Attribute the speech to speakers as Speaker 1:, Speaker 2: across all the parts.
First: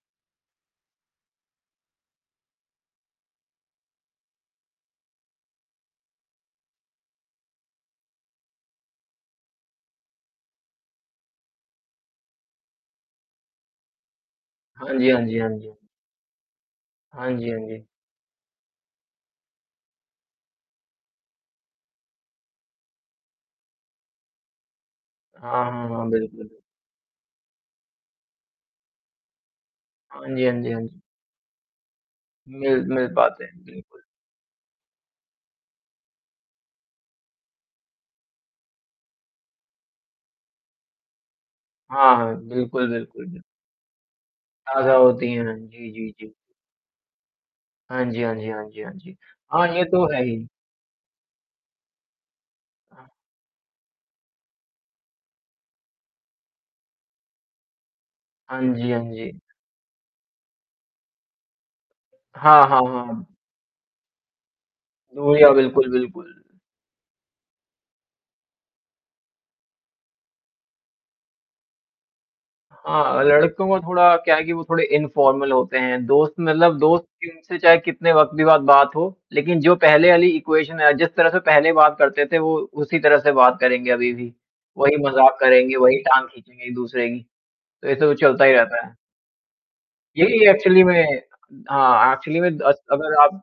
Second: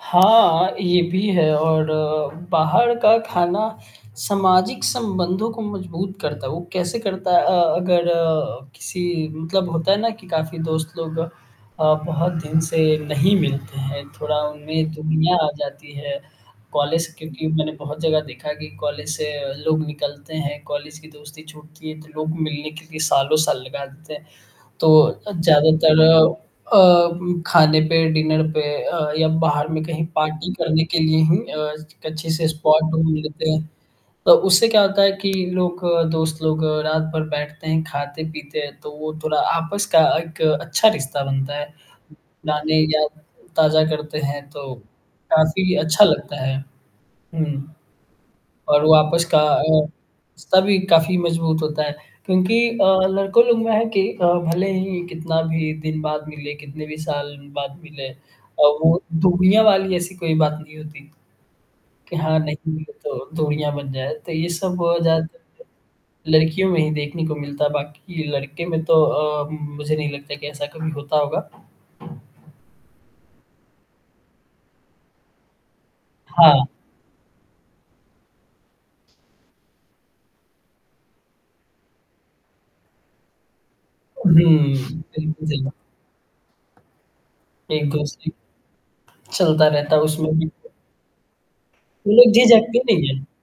Speaker 1: हाँ, ये भी है और बाहर का खाना सामाजिक संबंधों को मजबूत करता है। वो कैसे करता है अ, अगर किसी मतलब होता है ना कि काफ़ी दोस्त लोग अ, बहुत दिन से नहीं मिलते हैं। थोड़ा उनमें
Speaker 2: हाँ जी, हाँ
Speaker 1: दूरियाँ
Speaker 2: जी,
Speaker 1: आ
Speaker 2: हाँ जी।
Speaker 1: जाती है, कॉलेज
Speaker 2: हाँ
Speaker 1: क्योंकि
Speaker 2: जी, हाँ
Speaker 1: मैंने
Speaker 2: जी।
Speaker 1: बहुत जगह देखा कि कॉलेज से अ, लोग निकलते हैं कॉलेज की दोस्ती छूटती है, तो लोग मिलने के लिए सालों-साल लगा देते हैं। तो अ,
Speaker 2: हाँ, हाँ,
Speaker 1: ज़्यादातर
Speaker 2: हाँ।
Speaker 1: अ
Speaker 2: बिल्कुल।
Speaker 1: उम, खाने पे डिनर पे अ, या बाहर में कहीं
Speaker 2: हाँ जी,
Speaker 1: पार्टी
Speaker 2: हाँ जी, हाँ
Speaker 1: करने के
Speaker 2: जी।
Speaker 1: लिए ही अ, स एक अच्छे से
Speaker 2: मिल
Speaker 1: स्पॉट
Speaker 2: मिल
Speaker 1: ढूँढ
Speaker 2: पाते
Speaker 1: लेते
Speaker 2: हैं।
Speaker 1: हैं।
Speaker 2: बिल्कुल।
Speaker 1: तो उससे क्या होता है कि लोग दोस्त लोग रात भर बैठते हैं, खाते-पीते हैं तो वो थोड़ा आपस का एक अच्छा रिश्ता बनता है।
Speaker 2: हाँ, हाँ।
Speaker 1: पुरानी
Speaker 2: बिल्कुल,
Speaker 1: यादें
Speaker 2: बिल्कुल, बि
Speaker 1: ताज़ा करते हैं तो
Speaker 2: आशा होती हैं।
Speaker 1: काफ़ी
Speaker 2: जी,
Speaker 1: अच्छा
Speaker 2: जी, जी।
Speaker 1: लगता है। हुँ,
Speaker 2: हाँ जी, हाँ जी, हाँ जी,
Speaker 1: और
Speaker 2: हाँ
Speaker 1: वो
Speaker 2: जी।
Speaker 1: आपस का अ,
Speaker 2: हाँ, ये तो है ही।
Speaker 1: रिश्ता भी काफ़ी मज़बूत होता है क्योंकि अ, लड़कों लोगों में है कि अ, भले ही कितना भी दिन बाद मिले, कितने भी साल बाद मिले अ,
Speaker 2: हाँ जी, हाँ
Speaker 1: वो
Speaker 2: जी।
Speaker 1: दूरियाँ वाली ऐसी कोई बात नहीं होती कि हाँ,
Speaker 2: हाँ,
Speaker 1: नहीं
Speaker 2: हाँ,
Speaker 1: है
Speaker 2: हाँ, हाँ।
Speaker 1: तो दूरियाँ बन जाए तो ये सब ज़्यादातर
Speaker 2: दुर्यो बिल्कुल, बिल्कुल।
Speaker 1: लड़कियों में ही देखने को मिलता है बाकी लड़के में तो अ, मुझे नहीं लगता कि ऐसा कभी होता होगा।
Speaker 2: हाँ, लड़कों को थोड़ा क्या है कि वो थोड़े इनफॉर्मल होते हैं। दोस्त
Speaker 1: हाँ।
Speaker 2: मतलब दोस्त इन से चाहे कितने वक़्त भी बाद बात हो, लेकिन जो पहले वाली इक्वेशन है जिस तरह से पहले बात करते थे वो उसी तरह से बात करेंगे, अभी
Speaker 1: हुँ।
Speaker 2: भी। वही मज़ाक
Speaker 1: बिल्कुल सही कहा।
Speaker 2: करेंगे, वही टाँग खींचेंगे एक-दूसरे की।
Speaker 1: एक
Speaker 2: तो ऐसे वो
Speaker 1: दूसरे
Speaker 2: चलता ही रहता है।
Speaker 1: चलता रहता है उसमें
Speaker 2: यही
Speaker 1: भी।
Speaker 2: है एक्चुअली में हाँ
Speaker 1: वो लोग
Speaker 2: आखिरी में द
Speaker 1: झिझकते
Speaker 2: अस
Speaker 1: नहीं
Speaker 2: अगर
Speaker 1: हैं।
Speaker 2: आप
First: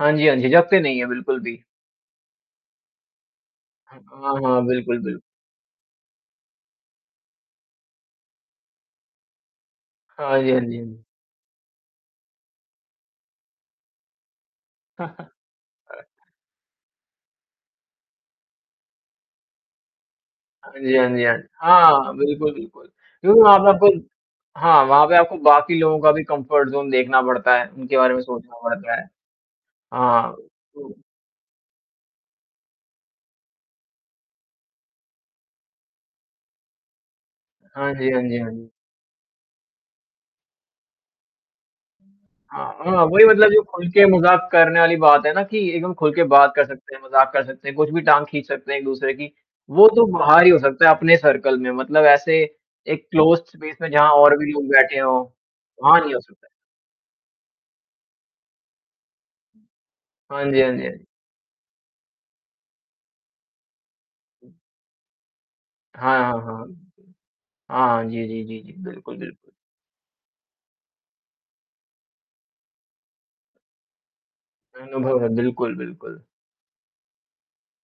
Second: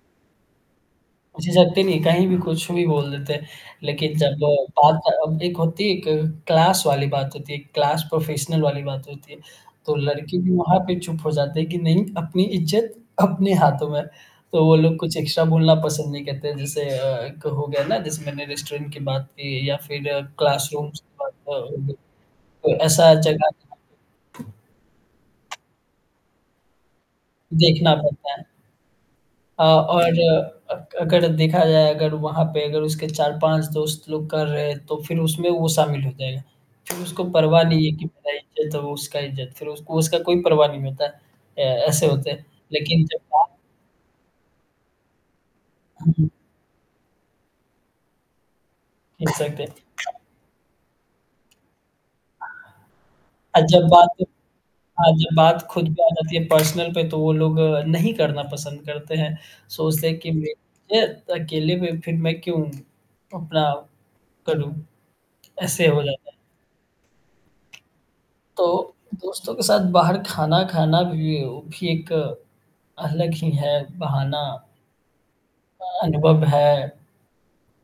Speaker 2: हाँ जी, हाँ जी, झिझकते नहीं हैं, बिल्कुल भी।
Speaker 1: झिझकते नहीं कहीं भी कुछ भी बोल देते हैं।
Speaker 2: अक
Speaker 1: लेकिन
Speaker 2: हाँ,
Speaker 1: जब
Speaker 2: हाँ, हाँ, बिल्कुल,
Speaker 1: बात
Speaker 2: बिल्क
Speaker 1: अब एक होती है एक क्लास वाली बात होती है, एक क्लास प्रोफेशनल वाली बात होती है। तो लड़के
Speaker 2: हाँ
Speaker 1: भी
Speaker 2: जी, हाँ
Speaker 1: वहाँ
Speaker 2: जी, हाँ
Speaker 1: पे
Speaker 2: जी।
Speaker 1: चुप हो जाते हैं कि नहीं अपनी इज़्ज़त अपने हाथों में है। तो वो लोग कुछ एक्स्ट्रा बोलना पसंद नहीं कहते जैसे अ, एक हो गया ना जैसे मैंने रेस्टोरेंट की बात की या फिर
Speaker 2: हाँ जी,
Speaker 1: क्लासरूम्स
Speaker 2: हाँ
Speaker 1: की
Speaker 2: जी,
Speaker 1: बात
Speaker 2: हाँ जी। हाँ, बिल्कुल,
Speaker 1: [unintelligible] तो
Speaker 2: बिल्कुल
Speaker 1: ऐसा
Speaker 2: क्योंकि
Speaker 1: जगह
Speaker 2: वहाँ पे आपन हाँ, वहाँ पे आपको बाकी लोगों का भी कम्फ़र्ट ज़ोन देखना पड़ता है,
Speaker 1: देखना
Speaker 2: उनके बारे में
Speaker 1: पड़ता है।
Speaker 2: सोचना पड़ता है।
Speaker 1: अ, और
Speaker 2: हाँ।
Speaker 1: अ,
Speaker 2: तो
Speaker 1: क अगर देखा जाए अगर वहाँ पे अगर उसके 4-5 दोस्त लोग कर रहे हैं तो फिर उसमें वो शामिल हो जाएगा। फिर उसको परवाह नहीं है
Speaker 2: हाँ
Speaker 1: कि जो
Speaker 2: जी, हाँ
Speaker 1: मेरा
Speaker 2: जी, हाँ जी।
Speaker 1: इज़्ज़त है वो उसका इज़्ज़त। फिर उसको उसका कोई परवाह नहीं होता। अ, ऐसे होते हैं
Speaker 2: हाँ,
Speaker 1: लेकिन
Speaker 2: हाँ,
Speaker 1: जब
Speaker 2: वही
Speaker 1: बा
Speaker 2: मतलब जो खुल के मज़ाक करने वाली बात है ना, कि एकदम
Speaker 1: हुँ,
Speaker 2: खुल के
Speaker 1: हुँ।
Speaker 2: बात कर सकते हैं, मज़ाक कर सकते हैं, कुछ भी टाँग खींच सकते हैं एक-दूसरे की। वो तो
Speaker 1: [unintelligible]
Speaker 2: बाहर ही हो सकता है अपने सर्कल में मतलब ऐसे एक क्लोज़्ड
Speaker 1: अ,
Speaker 2: स्पेस
Speaker 1: जब
Speaker 2: में जहाँ
Speaker 1: बात
Speaker 2: और भी लोग बैठे
Speaker 1: हाँ,
Speaker 2: हों।
Speaker 1: जब बात खुद पे
Speaker 2: वहाँ
Speaker 1: आ
Speaker 2: ही हो
Speaker 1: जाती है
Speaker 2: सकता है।
Speaker 1: पर्सनल पे तो वो लोग नहीं करना पसंद करते हैं। सोचते हैं कि
Speaker 2: हाँ जी, हाँ जी, हाँ
Speaker 1: मेरे [unintelligible] है
Speaker 2: जी।
Speaker 1: अकेले में फिर मैं क्यों? अपना करूँ। ऐसे हो
Speaker 2: हाँ,
Speaker 1: जाता है।
Speaker 2: हाँ, हाँ। हाँ, जी, जी, जी,
Speaker 1: तो
Speaker 2: जी। बिल्कुल, बिल्कुल।
Speaker 1: दोस्तों के साथ बाहर खाना खाना भी, वो भी एक अलग ही है बहाना।
Speaker 2: अनुभव है। बिल्कुल,
Speaker 1: अ,
Speaker 2: बिल्कुल।
Speaker 1: अनुभव है।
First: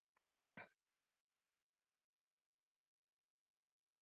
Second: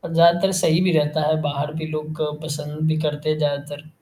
Speaker 1: अ, ज़्यादातर सही भी रहता है, बाहर भी लोग अ, पसंद भी करते हैं ज़्यादातर।